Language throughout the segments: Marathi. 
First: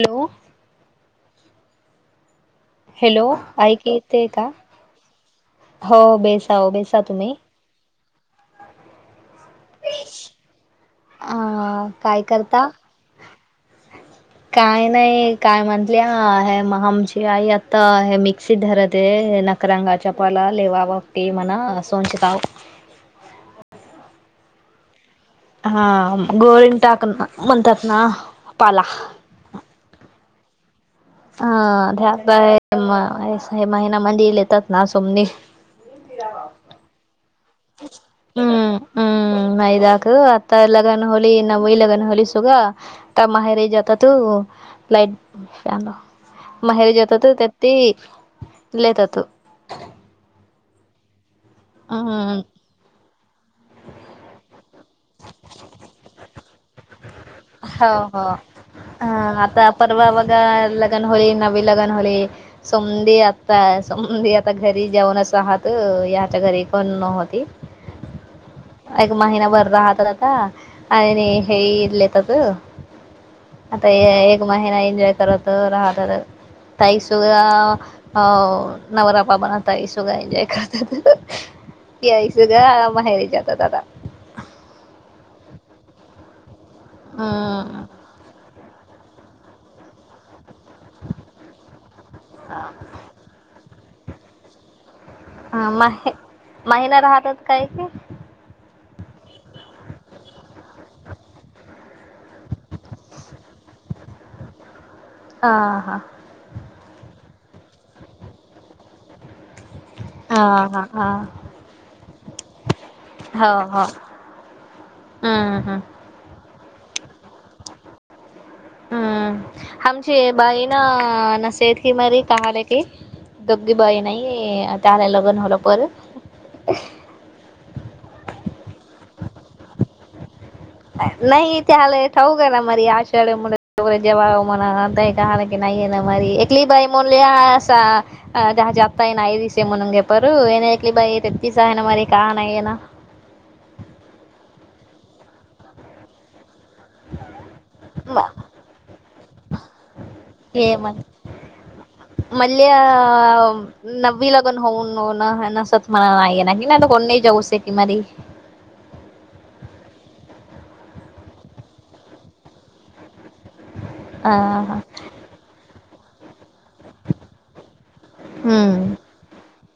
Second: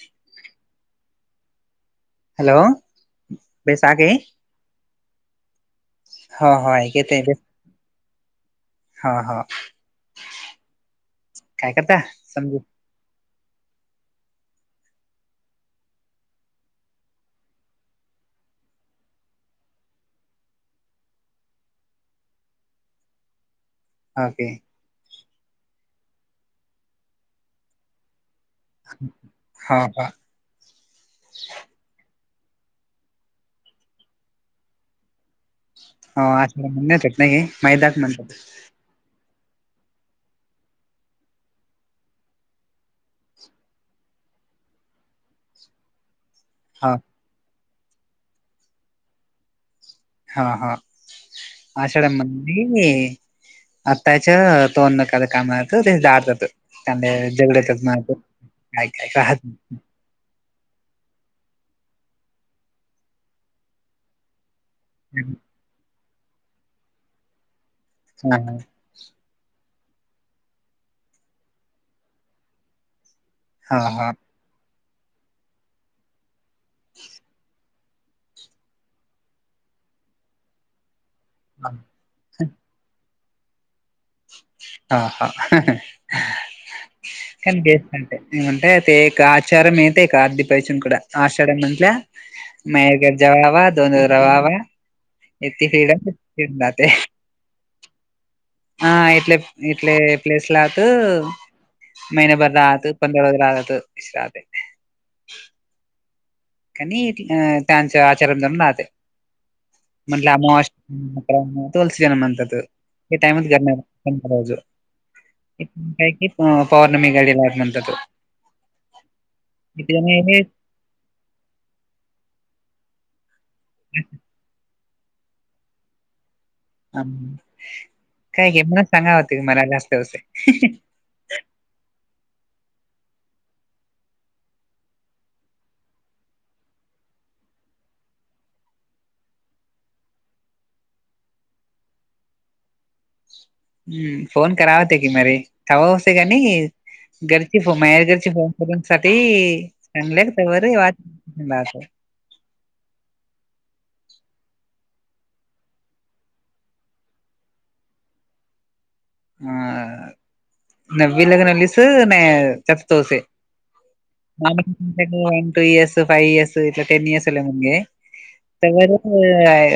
हॅलो हॅलो हॅलो बेस ऐक आगे येते का हो हो बेसाओ हो ऐक बेसा तुम्ही हा हा अ काय करता समजू काय नाही काय म्हटले हे मग आमची आई आता हे मिक्सी धरत आहे न रंगाच्या पला लेवावां ते मना सोचितव ओके हा गोरन टाकन म्हतात ना पला हा का ह त्या महिनामध्येध्ये येतात ना सोमनी हो आ म्हण येतात नाही मैदाक म्हणतात हम्म यद हकू आता लगन होली न मई लगन होली सुग त्या माहेरे जात तो लाईट पल हो महेरज होतात तेती लेतात हा हा अशाढ हम्म म्हणे आताच्या तोनक कामत दारतात हो हो ह आता परवा व लगन होळी नवी लगन होली सधी आता सधी आ आता घरी जाऊनच नाही. आहात याच्या घरी पण नव्हती हा हा एक महिनाभर राहतात आता आणि हेलेेतात हा आता हा एक महिना एन्जॉय करत राहत ताई सुधा अ नवरापा बनताई सुोगा एन्जॉय करतात हां सग माहेरी जाताताता हा हा ख ग हम्म अमटे आ तेका आचारमेत आर्दी पच आषाढा म्हंटल्या मयरर जवावा दोन रवावा येथे हा फिड माहि फिरून महिना राहतात काय की हाले इटले प्लेस लात महिनाभर राहत पंधरा वाज राहतात राहत ह हा काणी त्यांच्या आचार दो राते म्हटलं अमाष्ट हा हा हा तुलसी जन म्हणतात हे टामच हो हो घणारणारजो हम्म हम्म काय ह पौर्णममी गडलाारनंतु हम्म हमची हे बाई ना ना सेत की मरी काहाले क दगदीी बाई नाही त्याला लग्न होलं परत हम काय ग म्हण सांगा होत की मला जास्तवस नाही तेले ठवऊ का ना म आषाढी मु जे म्हणा नाही की नाहीय ना म एकली बाई म्हणलीा अ त्याज आता येई ना य दिसेय म्हण घे पर न येऐकली बाई ते तिस आहे ना मरी काहा नाहीय ना हम्म फोन करावते की मर वावते काणी घरची फो मायार घरची फोन करूनसाठी चांगल्या कावरर वा हच मल नवी लगन होऊन नसत मला नाही नाही ना कोण नाही जाऊ शेटी मरी ह नवीलग नलीस न चत तोस अ, व टू इयर्स फाईव इयर्स इ टनी अस मणे तर... हम्म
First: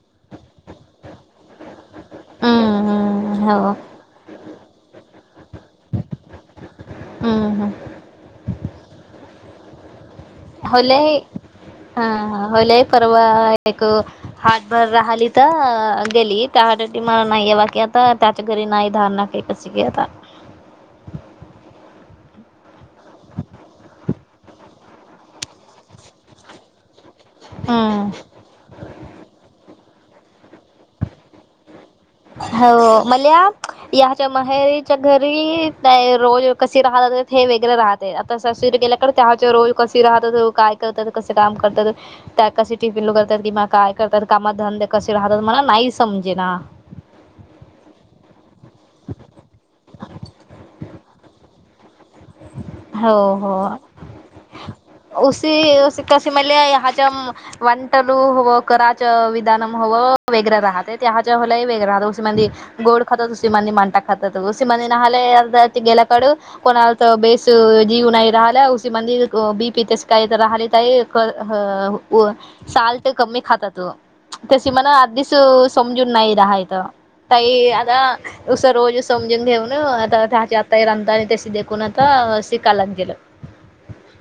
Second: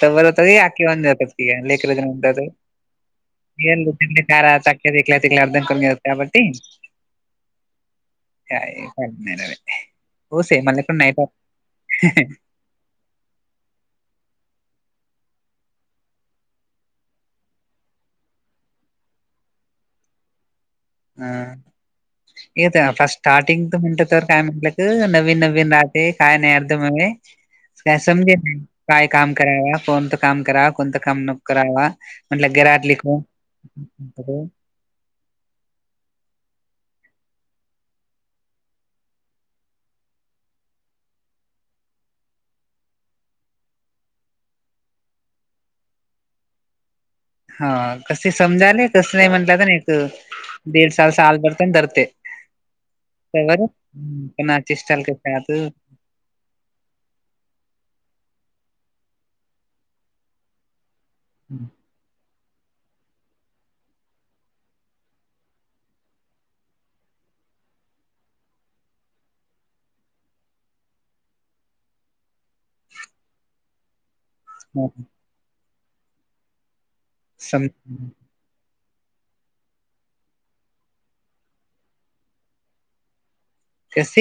किवा जाताती लेकर म्हत... हम्म हम्म, हो काय राक तिकला अर्दन करून घेत त्यावर... हम्म हम्म. का का मलले.. होले हा होले पर्व एकको... हाटभर राहिली तर गेली त्या हटा मला नाही आहे बाकीी आता त्याच्या घरी नाही धारणा का.. अचिक आता.. ह येत फ स्टार्टिंग तर म्हणत.... काय म्हटलं क नवीन नवीन राहते काय नाही अर्ध म काय हम्म समजे.... काय काम कराव कोणतं काम कराव कोणतं काम न कराव... हो मल्या हच्या माहेरीत.... च्या घरी रोज कशी राहतात ते वेगैरे राहते आता सर गेल्या..... रोज कसे राहतात काय करतात कसे काम करतात त्या कसे टिपिलू करतात किंवा काय करतात कामात धंदे कसे राहतात मला नाही समजे ना..... हा कसे समजाले कस नाही म्हंटलं तर ना एक दीड सल सा आलबरताना धरते... हो खबर हो प नाची सल क त.... तसे म्हणले ह्याच्या वंटलू हवं कराच विधानम हवं वगैरे राहत हच्याला वेगळाव म्हे गोड तु म्हणता खात त गेल्याकडू कोणा तर बेस जीव नाहीय रा ह उी मंदिर बी पी तेसकाय रात व साल्ट कमी खातात त्याशी मणा अधीच समजून नाही राहायचं सम काई आता उसं रोज समजून घेऊन आता त्याची आताही राता आणि तसे देखून आता शिकायला गेलं कस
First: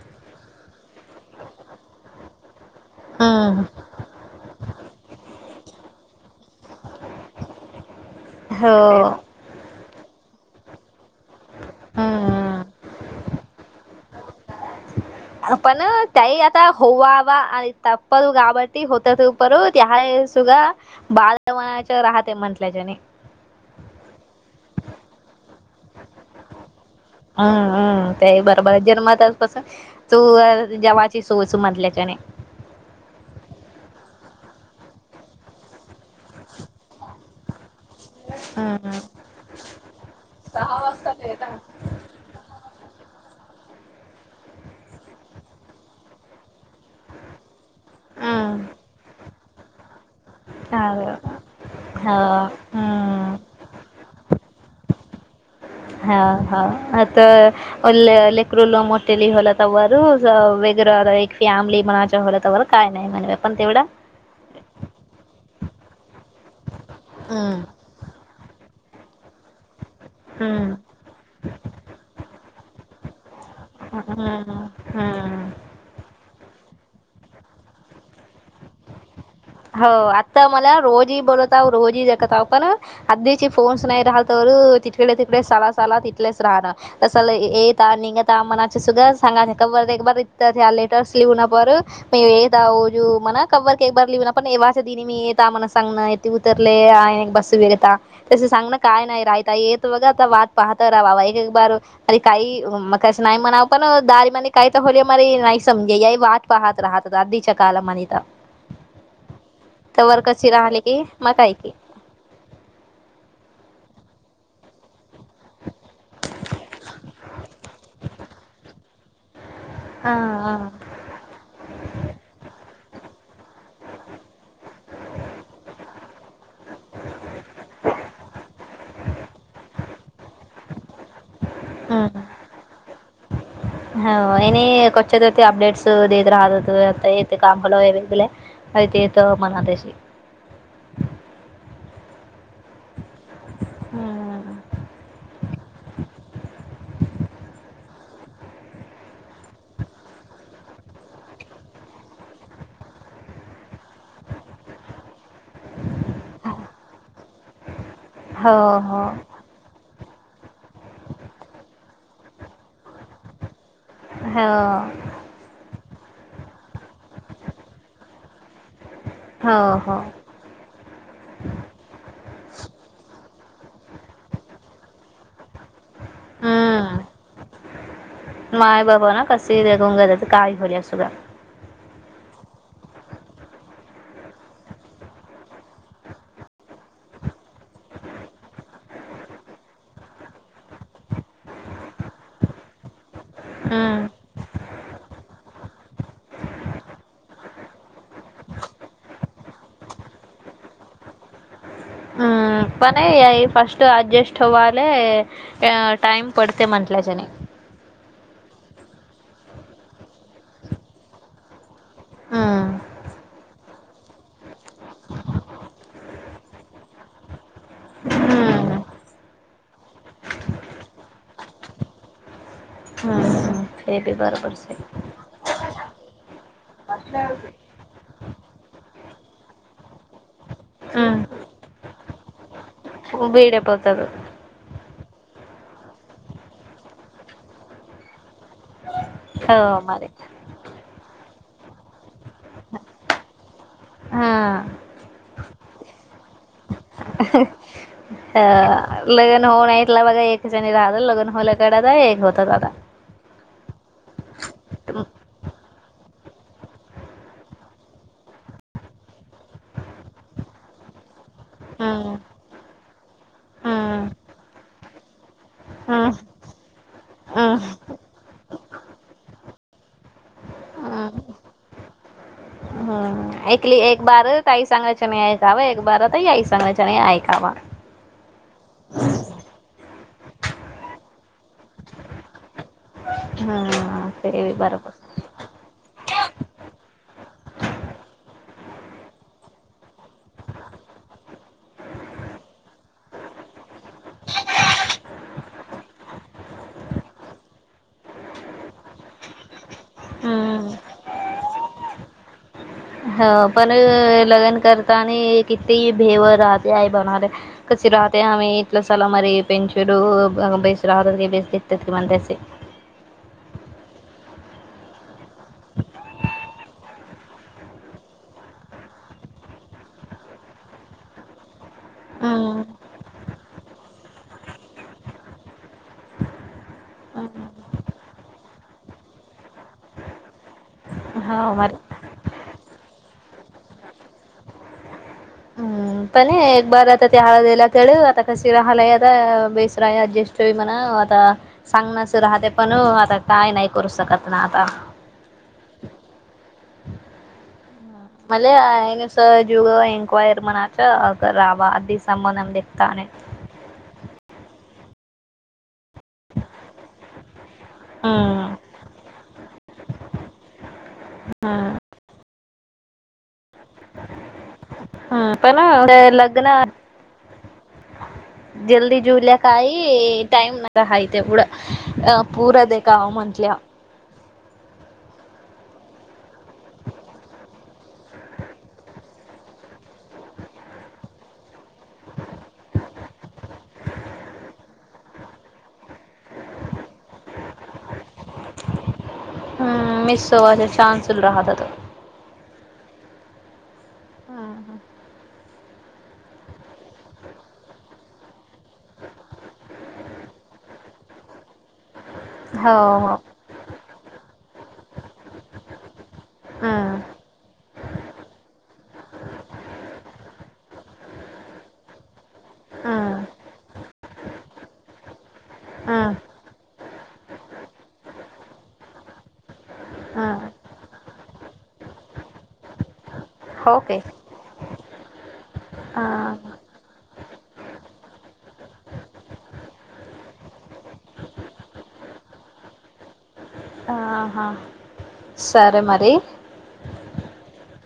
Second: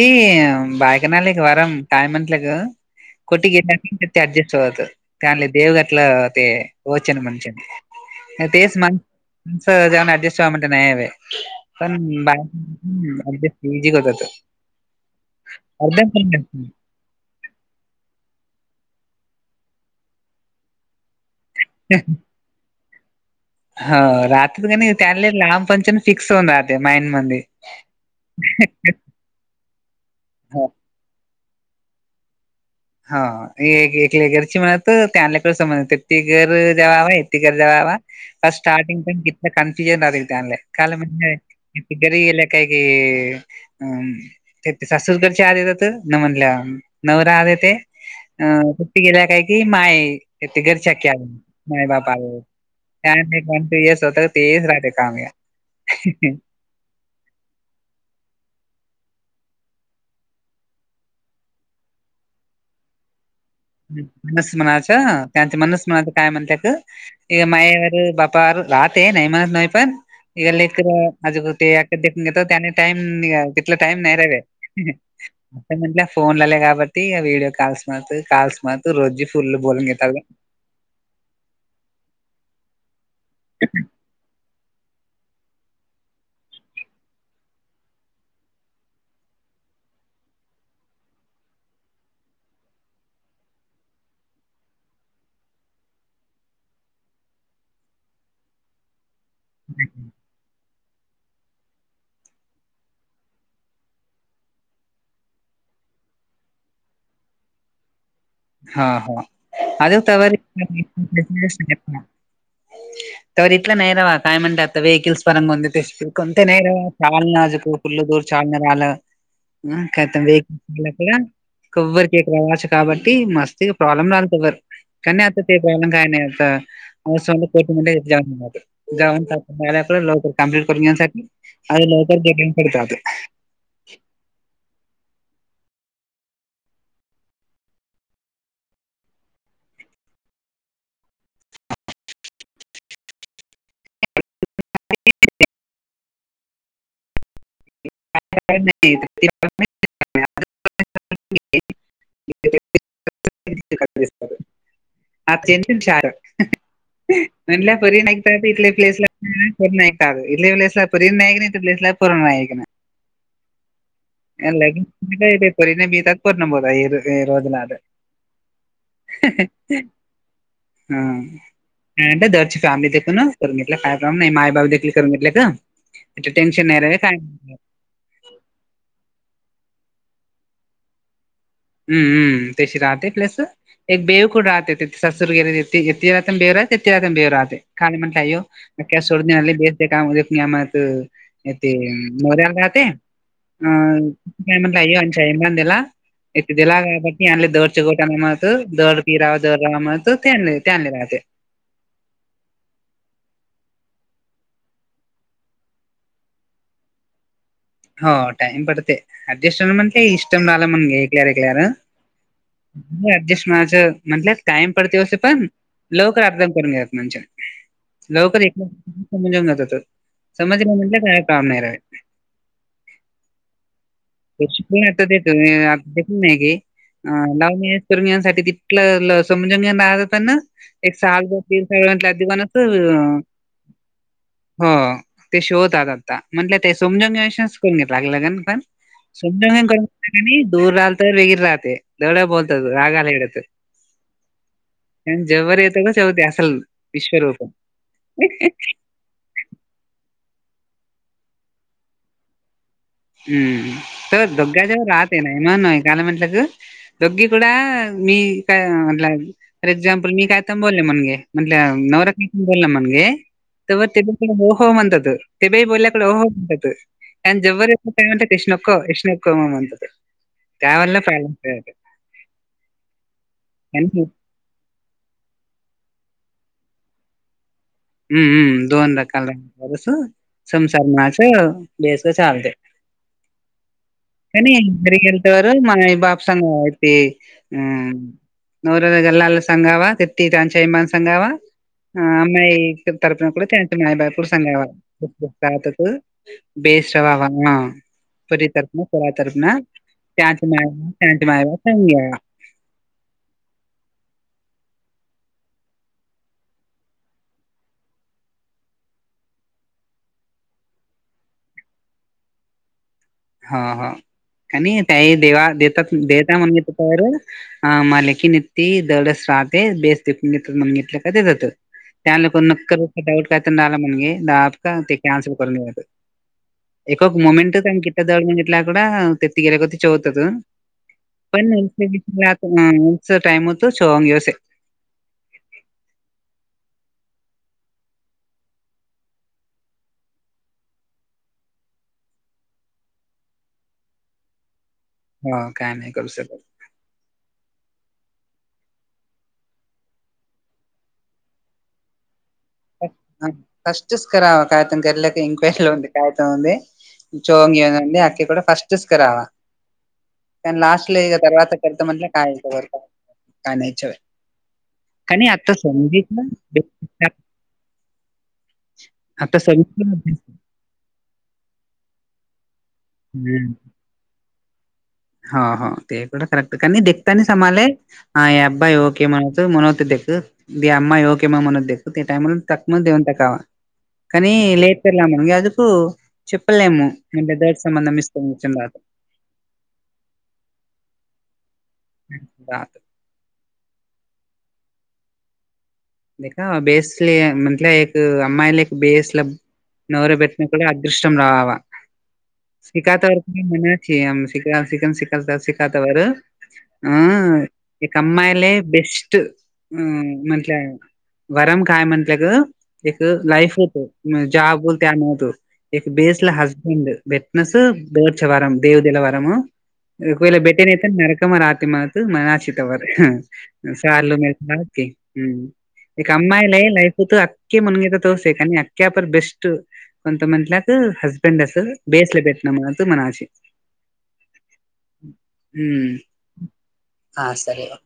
बायकना आला एक वारम काय म्हटलं ग कुठे हम्म गेला अडजस्ट आवत दनला द देव गटला ते होचन म्हणषनी तेच हो जवण अडजस्ट नाही हवे पण बाहेरजस्ट जी करतात पण त्याही आता होवावा आणि तपत काबटी होत तूपर त्याहासग बा मना राहते म्हंटल्याच्याने हो रात्री काणी त्याले लांब पंचन फिक्स होऊन राहत हम्म हम् तेई बर बर जन मात स तू हो जेवाची सोच मधल्याच्याने ह एक घरची म्हणत त्यां आणल्याकडे स म्हज ती घर दवावा य ती घर दवावा ब हम्म स्टार्टिंग प क कनफ्युजन राह त्या का म्हण खिदारी येले काग अ सासूसगडच्या आधेतात न म्हणल्या नवरा आ ते अ हम्म क्टी गेला काय कि माय त हा घरच्याक्या माय बापावर त्या हम्म एक वन टू इयर्स होत तेज राहते काम या हा हा आता ल् लेकर्र ल मोटेली हलातवर वेैर एक फॅमिली मनाजलातवर काय नाही म्हणूया पण तेवढं मनुस म्हनाचं त्याच मनूस म्हनाचं काय म्हणतय का हम्म माय बापार रात नैमन नैफन इ गल हम्म इतर अजून ते अक देून घेत त्याने टाइम तिला टाइम नाही रव हम्म हम्म म्हला फोन ल का बाटी व्हडिओ कालस माात का म त रो फुल ब हो आता मला रोजही बोलत रोजी जगत आपण अधीची फोन नाही रा तिकडे तिकडे सला सला तिथलेच राहणं तसल येत निघत मनाचे सुद्धा सांगा ब इ लेटर्स लिहून ना पर म एकदावजु मना कव्र के बरलीव पण एव्हाच्या दिनी मी येत मला सांगण येथे उतरले आहे बसू वेगता तस सांगण काय नाही काता येत बघ आता वाट पाहत रावावा एक एक बार अरे काही मग कसं नाही म्हणाव पण दारी म काही तर होली म नाही समजे या वा पाहात राहतात अदीच्या कालम म्ह आणिता हा हा अज त कशी राहली की मकायकी तववर इला ला नैरवा काय म्हंार आता वहिककल्स परंगते ते कोते नैरवा चचाल नाजक फुल दूर चालणार आलं ह हा कायत हा वककड कोबरीकक रावाच काबट मस्त प्रॉब्लेम राहिलतर का नाही आता ते प्रॉब्लेम काय नाही आता स कों जाऊनकडे लवकर कमप्ट करून घण्यासाठी अे लवकर हम्म ज पडतात हो इ को अपडेटस देत राह येत कालवेगले अ ते तो मना देशी हम्म ह नाही आ जंत चार म्हणल्या परी नाहीकत हो इथले प्लेस हो ला नाहीय का इले पलेसला प्रर नायकन इ प्लेसला पुरणयकन हो लगेपरीने बी तातपर न बोला रोजना हो हो हा दरची फॅमिली देखील करून घेतलं काय प्र नाही माई बाबू देखील करून घेतलं का टनशन नाही हम्म का माय बाबा ना कस देघून घच काय होल सुधा हम्मम्म त्याशी राहते प्लस एक बेव कुड राहते तेि सासूर गेरेिे यती रातन बेव राहते य ती रातम बेऊ राहते काय म्हटलंयो अख्या सोडणे आले बेसते काम आम ते नऱ्याला राहते अि हम्म काय म्हटला ये अच्याबला य दिला काबट आंली दोडचोतंनामत दोडकीराव दोड रावमत त तेनली तेनली राते हम्म पणे अ फस्ट अडजस्ट आव्लेे अ टाइम पडते म्हंटल्याच्याने हो टाईम पडते अड्जस्ट हो म्हणे इष्टं रला म्हनग एकलर ए क्लर हम्म अड्जस्ट माच म्हंटलं कााईम पडते असस पण लवकर आरदम करून घात मणजला लवकर एक हम्म समजून जात समजलं म्हट काय काम नाही रावे हा हा शिक आता देतो नाही गे अ लाव ंगिसाठी तिथलं समजंग राहतातना एक साल हम्म तीन वेड पडतात हो ते शोतात आता म्हंटलं ते समज ून घेत लाग पण हो सून घ मरेच दूर राल तर वगर राह ते दवढ्या बोलतात रागानेडत हा जेववर येतो का शेवती असल विश्वरूपण अ लग्न होऊ नाहीतला बघा एक जणी राहलं लग्न होल्या कड एक होत दादा हम्म तर दोग्गा जेववर राहत आहे ना म्हय काल म्हटलं ग दडोग्गी क मी का म्हला फर एक्झाम्पल मी काय थांबोललं म्हण गे म्हटलं नवरा हम्म काय थांब बोलला म्हणगे तेवर हम्म तेब ओ हो म्हणतात तेबेही बोलल्याकडे हम्म ओ हो म्हणतात आणि जबवर हम्म कायमात कश्नोखो कष्नोखो ममात त्यावला पायलाे हम एकली एक बार त आई सांगायच्या नाही ऐकावं एक बार तई आई सांगाय नाही ऐकावां हम्मम्म दोन रकाल संमसारणाच बेस चालते हम्म ते कनी बरोबर घरी घरी कर मा बापसना अऐती हम्म नव गल्लाल संघावा तिर्ती तांचायमान संघावा अम्ई तरपन क त्याच्या मायबाब कड सग्यावा ततक बसरवा वा पररीतर्फ सोळा तर्फणा त्याच मळ हम्म त्या मळ्या सां आ ह पण लग्न करताना किती भेव राहते आहे बणाले खच राहते आम इटला सला मरी पचड बेस राहतात की बेस दितात की मण ह ह आणि त्याही देवा देतात देता म्हणूनेतयार अ माल की निितती दडच राहते बेस तखून घेतघितलं का ते जातं त्यानला कोणर हम्म डऊट कातं आला म्हनी दापका ते कॅनसल करराून एकोक मोमंट त किठ दौड म्हनटलाकड तेत् गेर कोती चवतात पण हो मर न विचार टाइम होतो छवाून घेवस पनी एक बार आता ते हळेला क आता कसी हलयद बेसराय अजस्ट त म्हणा आता सांगणस राहते पण आता काय नाही करू शकत ना आता हो काय नाही करू शकत मला आहेनस जीग एनक्वायर म्हणाच्यारावा अधी संबूनम फस्टकरावा कायतम गर्क इंक्वयरी ल काहीतम चोंगी अखकी क हम्म फस्टक रावा का लास्ट ल इ तर्त कत म्ह काय काय का नाहीयच्या का नाही हम्म आता पण सजीत लग्न ना जलदी जवल्या आता समजलं काही टाइम नाही य ते क अ पूरदे कावा म्हंटल्या हा हा तें खराब कार देखतानी समाालय हा अब्बाई ओके म मुनोत ते एक दे आम्मा होओके मग म्हणत ते टाइमला तक म देऊन टकावा काणी लट परला म्हनग अजक चपलेमु म्ह बदर्र संबंधम इतो मोचन रात हम्म मिस होवाचे चा्सल राहतात ह राहत हा हा देख बेसले म्हटलं एक अम्ईला एक बेस ला नवर बेटन कुड अदृष्टम रावावा हो हो शिकातवर मनाची आहे आमची क्लासिकन शिकवता शिकता बर् हम्म ह एक अम्माईला बेस्ट अ म्हंटलं वरम काय म्हटलं ग एक लाईफ होतो म्हे ज्या बोल त्या नव्हतो एक बेस ला हस्बेंड बेटनस बोच वरम देवदला वरमु कोला बेटेनेेत नरकम रात माहत मनाचीत तववर साल मिळता के हम्म एकका अम्ला आहे लाईफ अखे मुनगे तर तोसे आहेका आणि अक्यापर बेस्ट कोंतमंत लाख हस्बेंड असं बेस ला भटनाम अत मनाशी हम्म हा सर वा